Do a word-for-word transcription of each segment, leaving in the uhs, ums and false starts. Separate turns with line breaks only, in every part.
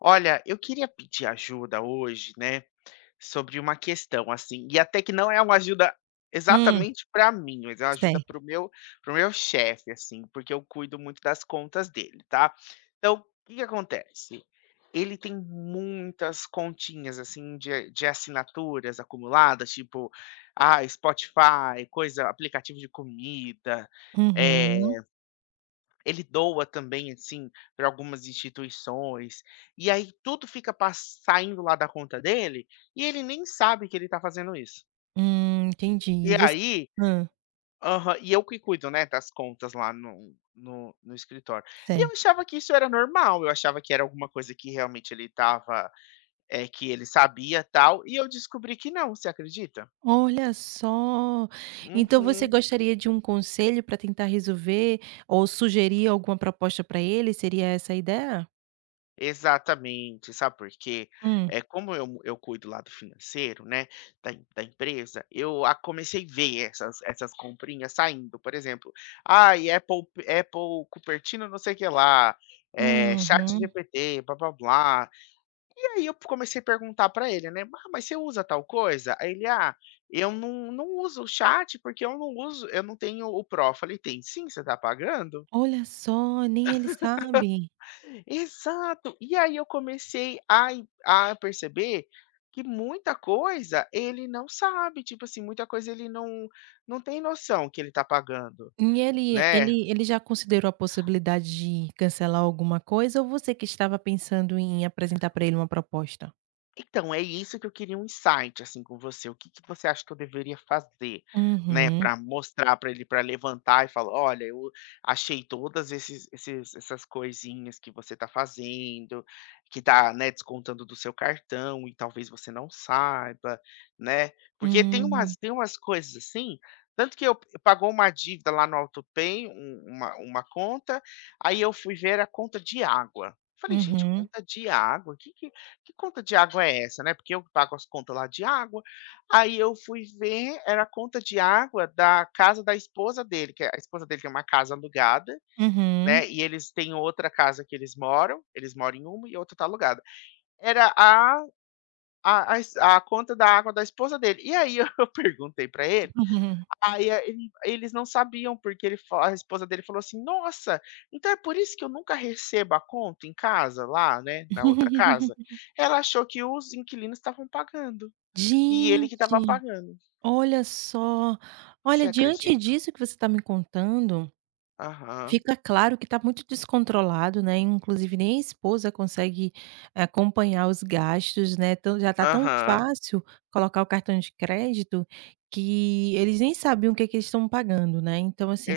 Olha, eu queria pedir ajuda hoje, né, sobre uma questão, assim, e até que não é uma ajuda
Hum.
exatamente pra mim, mas é uma ajuda para
Certo.
o meu para o meu chefe, assim, porque eu cuido muito das contas dele, tá, então que que acontece? Ele tem muitas continhas, assim, de de assinaturas acumuladas, tipo, ah, Spotify, coisa aplicativo de comida, eh,
Uhum.
ele doa também, assim, pra algumas instituições, e aí tudo fica pas saindo lá da conta dele, e ele nem sabe que ele tá fazendo isso
Hum, entendi
E
e vo
aí
hã.
Aham. E eu que cuido, né, das contas lá no no no escritório. E eu
Certo.
achava que isso era normal, eu achava que era alguma coisa que realmente ele estava, eh, que ele sabia, tal, e eu descobri que não, você acredita?
Olha só. Então você
Uhum.
gostaria de um conselho pra tentar resolver ou sugerir alguma proposta pra ele, seria essa a ideia?
Exatamente, sabe porque?
Hum.
Eh, como eu eu cuido lá do financeiro, né, da emp da empresa, eu a comecei ver essas essas comprinhas saindo, por exemplo, ai, Apple Apple, Cupertino, não sei o que lá, eh,
Uhum.
ChatGPT blá blá blá. E aí eu comecei a perguntar pra ele, né: "Ah, mas você usa tal coisa?", aí ele: "Ah, eu não não uso o chat, porque eu não uso eu não tenho o pro". Eu falei: "Tem sim, você está pagando".
Olha só! Nem ele sabe.
Exato. E aí eu comecei a a perceber que muita coisa ele não sabe, tipo assim, muita coisa ele não-não tem noção que ele tá pagando,
E ele
né.
ele ele já considerou a possibilidade de cancelar alguma coisa ou você que estava pensando em apresentar pra ele uma proposta?
Então é isso que eu queria um insight assim com você. O que que você acha que eu deveria fazer, né.
Uhum.
Para mostrar pra ele, para levantar e falar: "Olha, eu achei todas esses esses essas coisinhas que você está fazendo, que está, né, descontando do seu cartão e talvez você não saiba", né. Porque tem umas
Hum.
tem umas coisas assim, tanto que eu p pagou uma dívida lá no autopay, um uma uma conta. Aí eu fui ver, era conta de água. Falei: "Gente,
Uhum.
conta de água? Que que que conta de água é essa, né?". Porque eu que pago as contas lá de água. Aí eu fui ver, era a conta de água da casa da esposa dele, que é a esposa dele tem uma casa alugada,
Uhum.
né. E eles têm outra casa que eles moram. Eles moram em uma, e a outra está alugada. Era a a as a conta da água da esposa dele. E aí eu eu perguntei pra ele.
Uhum.
Aí ele, eles não sabiam porque ele fa a esposa dele falou assim: "Nossa, então é por isso que eu nunca recebo a conta em casa lá, né. Na outra casa", ela achou que os inquilinos estavam pagando e ele que estava
Gente,
pagando.
olha só, olha
Você
diante
acredita?
disso que você está me contando.
Aham.
Fica claro que está muito descontrolado, né. Inclusive nem a esposa consegue acompanhar os gastos, né. Tão já está tão
Aham.
fácil colocar o cartão de crédito que, eles nem sabiam o que que eles estão pagando, né. Então, assim,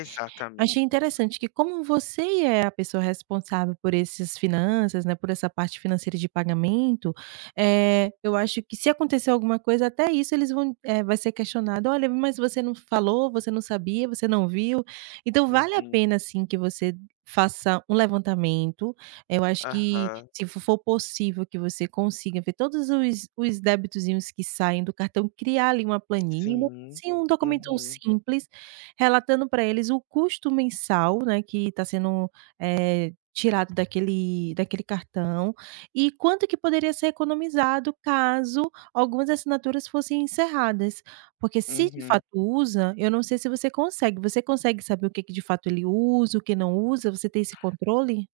achei interessante que como você e é a pessoa responsável por esses finanças, né, por essa parte financeira de pagamento. Eh, eu acho que se acontecer alguma coisa, até isso eles vão, eh, vai ser questionado. Olha, mas você não falou? Você não sabia? Você não viu? Então vale a
Uhum.
pena sim que você faça um levantamento. Eu acho que
Aham.
se fo for possível que você consiga ver todos os os debitozinhos que saem do cartão, criar ali uma planilha,
Sim,
assim, um documento
uhum.
simples. Relatando para eles, o custo mensal, né, que está sendo, eh, tirado daquele daquele cartão, e quanto que poderia ser economizado caso algumas assinaturas fossem encerradas. Porque se de
Uhum.
fato usa, eu não sei se você consegue. Você consegue saber o que que de fato ele usa o que não usa? Você tem esse controle?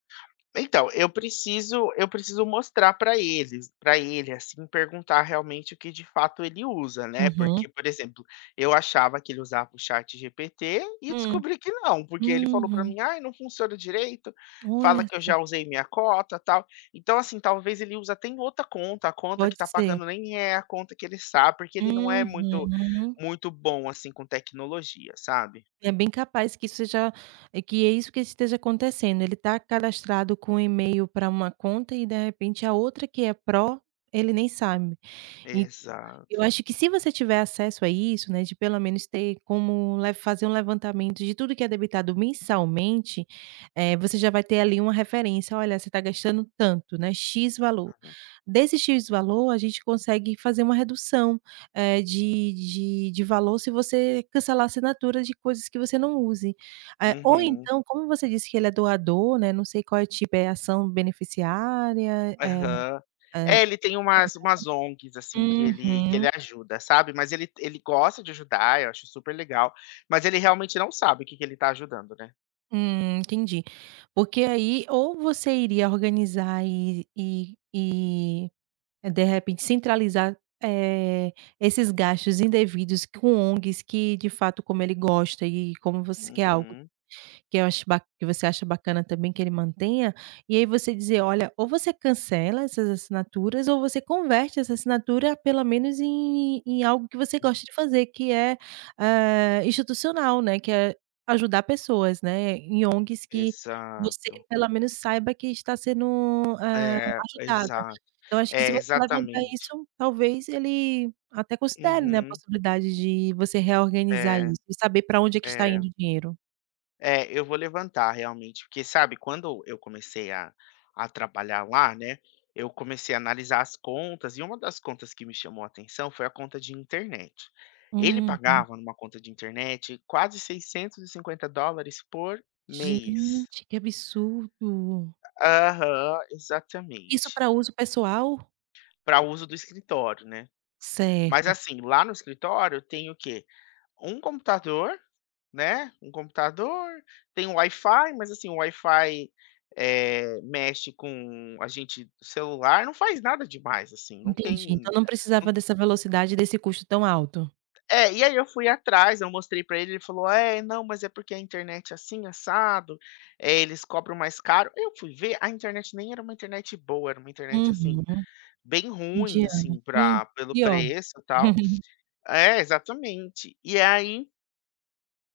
Então eu preciso eu preciso mostrar para eles para ele, assim, perguntar realmente o que de fato ele usa, né. Porque,
Uhum.
por exemplo, eu achava que ele usava o chat GPT e
Hum,
descobri que não, porque ele falou pra
uhum.
mim: "Aí, não funciona direito, fala
Olha
que eu já
só.
usei minha cota tal". Então assim, talvez ele usa até em outra conta, a conta que
Pode
está
ser.
pagando nem é a conta que ele sabe, porque ele não é muito
Uhum.
muito bom assim, com tecnologia, sabe.
É bem capaz que seja, é que é isso que esteja acontecendo. Ele está cadastrado com o e-mail pra uma conta e de repente, a outra que é pró, ele nem sabe. E [unintelligible] eu
Exato.
acho que se você tiver acesso a isso, né, de pelo menos ter como le fazer um levantamento de tudo que é debitado mensalmente, eh, você já vai ter ali uma referência. "Olha, você está gastando tanto, né. "X" valor,
Uhum.
desse "X" valor, a gente consegue fazer uma redução, eh, de de de valor. Se você cancelar a assinatura de coisas que você não use", eh, ou
Uhum.
então, como você disse que ele é doador, né. Não sei qual é o tipo, é ação beneficiária? Eh,
Aham,
eh.
é, ele tem umas umas ONGs assim que ele que
[unintelligible]
ele
Uhum.
ajuda, sabe. Mas ele, ele gosta de ajudar, eu acho super legal, mas ele realmente não sabe o que que ele está ajudando, né.
Hum, entendi, porque, aí, ou você iria organizar e e e é, de repente, centralizar, eh, esses gastos indevidos com ONGs que de fato, como ele gosta, eh, como você quer algo
Uhum.
que eu acho ba que você acha bacana também que ele mantenha, e aí, você dizer: "Olha, ou você cancela essas assinaturas ou você converte essa assinatura pelo menos em em algo que você
Hum.
gosta de fazer, que é, hã, institucional, né, que é ajudar pessoas, né, em ONGs que você
Exato.
pelo menos saiba que está sendo, eh,
É,
ajudada".
exato,
Então, eu acho que se
é
você levantar
exatamente.
isso, talvez, ele até considere, né, a
Uhum.
possibilidade de você reorganizar
É.
isso e saber pra onde é que está indo
É.
o dinheiro.
É, eu vou levantar realmente porque sabe quando eu comecei a a trabalhar lá, né, eu comecei a analisar as contas e uma das contas que me chamou a atenção foi a conta de internet, ele
Uhum.
pagava numa conta de internet quase seiscentos e cinquenta dólares por mês.
Gente, que absurdo.
Aham,
Isso
exatamente.
pra uso pessoal?
Pra uso do escritório, né. Mas,
Certo.
assim, lá no escritório tem o quê, um computador, né, um computador, tem Wi-Fi, mas assim o Wi-Fi, eh, mexe com a gente celular, não faz nada demais, assim, não
Entendi, então,
tem,
não
não
precisava dessa velocidade e desse custo tão alto?
É, e aí, eu fui atrás, eu mostrei pra ele, ele falou: "É, não, mas é porque a internet é assim assado, eh, eles cobram mais caro". Eu fui ver a internet, nem era uma internet boa, era uma internet, assim,
Uhum,
bem ruim,
mediana,
assim,
hum
pra pelo
pior.
preço e tal É, exatamente, e aí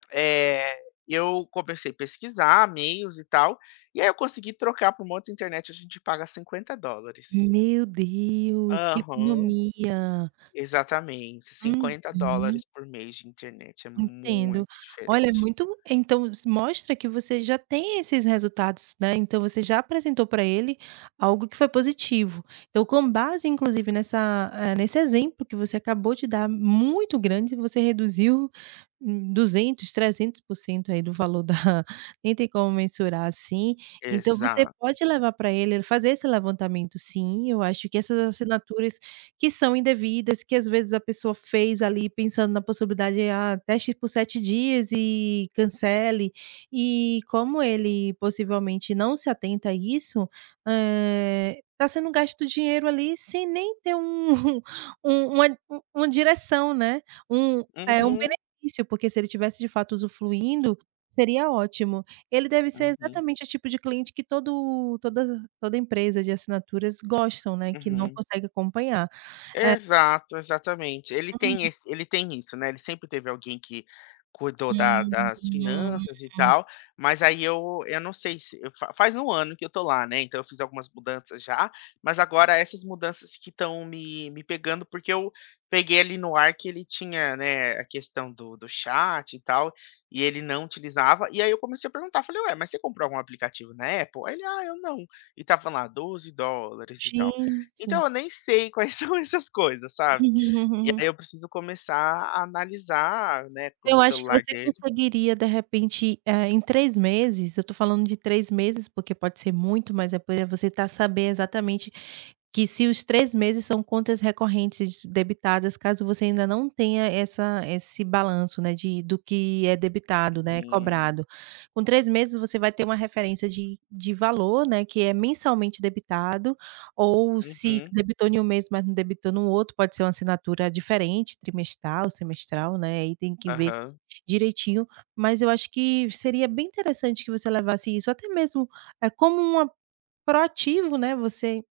Eh, eu comecei pesquisar meios e tal. E aí eu consegui trocar por uma outra internet. A gente paga cinquenta dólares.
Meu Deus, que
Aham.
economia.
Exatamente cinquenta
Uhum.
dólares, por mês de internet, é
Entendo.
muito
Olha, é
diferente.
muito então s mostra que você já tem esses resultados, né. Então você já apresentou para ele algo que foi positivo. Então, com base, inclusive nessa, eh, nesse exemplo que você acabou de dar, muito grande, você reduziu m duzentos, trezentos por cento aí do valor da, nem tem como mensurar assim. Então você
Exato.
pode levar para ele fazer esse levantamento, sim. Eu acho que essas assinaturas que são indevidas, que às vezes a pessoa fez ali pensando na possibilidade, ah, teste por sete dias e cancele. E, como ele possivelmente não se atenta a isso, eh, está sendo gasto o dinheiro ali, sem nem ter um um uma uma direção, né. Um eh, um
Uhum.
benefício, porque se ele tivesse de fato usufluindo, seria ótimo. Ele deve ser
Uhum.
exatamente o tipo de cliente que todo todas toda empresa de assinaturas gostam, né. Que não
Uhum.
consegue acompanhar, eh
Exato, exatamente. Ele tem
Uhum.
esse ele tem isso, né. Ele sempre teve alguém que cuidou da
Hum.
das finanças e
[unintelligible]
tal. Mas aí eu eu não sei se eu fa faz um ano que eu estou lá, né. Então eu fiz algumas mudanças já, mas agora essas mudanças que estão me me pegando. Porque eu peguei ali no ar que ele tinha, né, a questão do do chat e tal, e ele não utilizava, e aí eu comecei a perguntar, eu falei: "Ué, mas você comprou algum aplicativo na Apple?" Aí ele: "Ah, eu não," e estava lá doze dólares e tal.
Sim,
Então
sim.
eu nem sei quais são essas coisas, sabe. E aí eu preciso começar a analisar, né, co no
Eu acho que
celular
você
dele.
conseguiria, de repente, eh, em três meses. Eu estou falando de três meses, porque pode ser muito, mas é porque você está a saber exatamente que se os três meses são contas recorrentes debitadas, caso você ainda não tenha essa esse balanço, né. De do que é debitado, né, é
Uhum.
cobrado. Com três meses, você vai ter uma referência de de valor, né, que é mensalmente debitado ou se
Uhum.
debitou em um mês, mas não debitou no outro. Pode ser uma assinatura diferente, trimestral, semestral, né. Aí tem que ver
Aham.
direitinho, mas eu acho que seria bem interessante que você levasse isso até mesmo é como uma proativo, né. Você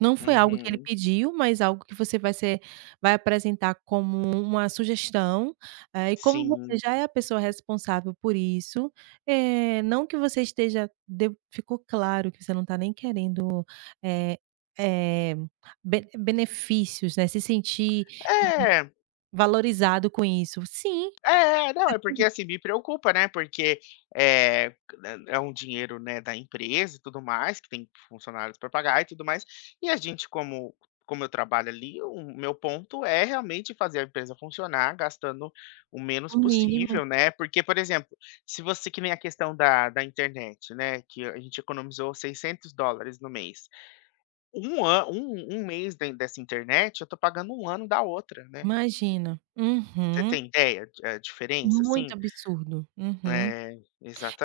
não foi algo que ele
Uhum.
pediu, mas algo que você vai ser vai apresentar como uma sugestão, eh, e como você
Sim.
já é a pessoa responsável por isso, eh, não que você esteja de ficou claro que você não está nem querendo, eh eh, be benefícios, né. Se sentir
Eh.
[unintelligible] valorizado com isso, sim.
Eh, não é porque
[unintelligible]
assim me preocupa, né. Porque eh, m é um dinheiro, né, da empresa e tudo mais que tem funcionários para pagar e tudo mais. E a gente como como eu trabalho ali, o meu ponto é realmente fazer a empresa funcionar gastando o menos
O mínimo.
possível, né. Porque, por exemplo, se você que nem a questão da da internet, né. Que a gente economizou seiscentos dólares no mês, um an um um mês da dessa internet, eu estou pagando um ano da outra, né.
Imagina,
Você
uhum.
tem ideia de a diferença,
Muito
assim?
absurdo, uhum.
É,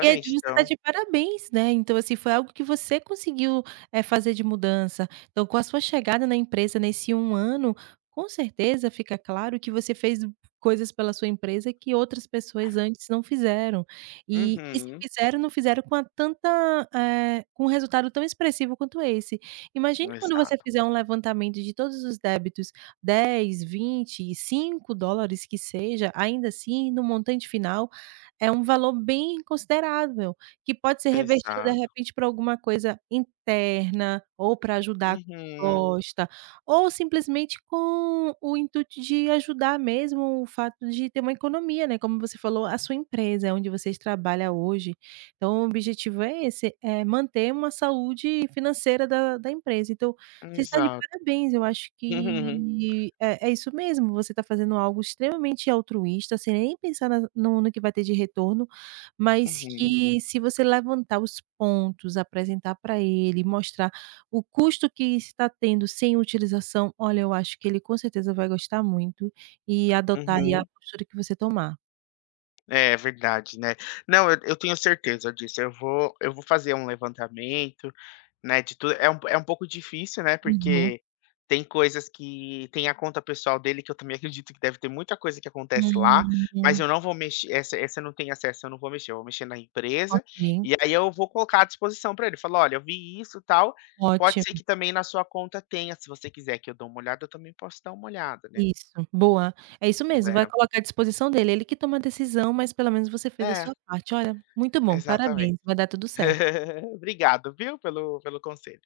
É justo, está
então.
de parabéns, né. Então, assim foi algo que você conseguiu, eh, fazer de mudança. Então, com a sua chegada na empresa nesse um ano, com certeza fica claro que você fez coisas pela sua empresa que outras pessoas antes não fizeram e, e se
Uhum.
fizeram, não fizeram com a tanta, eh, com um resultado tão expressivo quanto esse. Imagine quando você
Exato.
fizer um levantamento de todos os débitos, dez, vinte, cinco dólares que seja, ainda assim no montante final, é um valor bem considerável, que pode ser revertido de
Exato.
repente para alguma coisa interna ou para ajudar
Uhum.
gosta ou simplesmente com o intuito de ajudar mesmo o fato de ter uma economia, né. Como você falou, a sua empresa, é onde vocês trabalha hoje. Então o objetivo é esse, é manter uma saúde financeira da da empresa. Então, você está de
Exato.
parabéns. Eu acho que é é isso mesmo. Você está fazendo algo extremamente altruísta, sem nem pensar na no no que vai ter de retorno, mas
Uhum.
que se você levantar os pontos, apresentar para ele, mostrar o custo que está tendo sem utilização. Olha, eu acho que ele com certeza vai gostar muito e adotar e a
Uhum.
postura que você tomar.
É verdade, né. Não, eu eu tenho certeza disso. Eu vou eu vou fazer um levantamento, né, de tudo, é um é um pouco difícil, né.
Uhum.
Porque tem coisas que tem a conta pessoal dele, que eu também acredito que deve ter muita coisa que acontece lá, mas
Uhum.
eu não vou mex essa essa não tem acesso, eu não vou mexer, eu vou mexer na empresa,
Ok.
e aí eu vou colocar à disposição para ele falar: "Olha, eu vi isso, tal. Pode ser
Ótimo.
que também na sua conta tenha, se você quiser que eu dou uma olhada, eu também posso dar uma olhada," né.
Isso boa, é isso mesmo. Vai
É.
colocar à disposição dele. Ele que toma a decisão, mas pelo menos você fez a
É.
sua parte. Olha, muito bom.
Exatamente.
Parabéns, vai dar tudo certo.
Obrigado, viu pelo pelo conselho.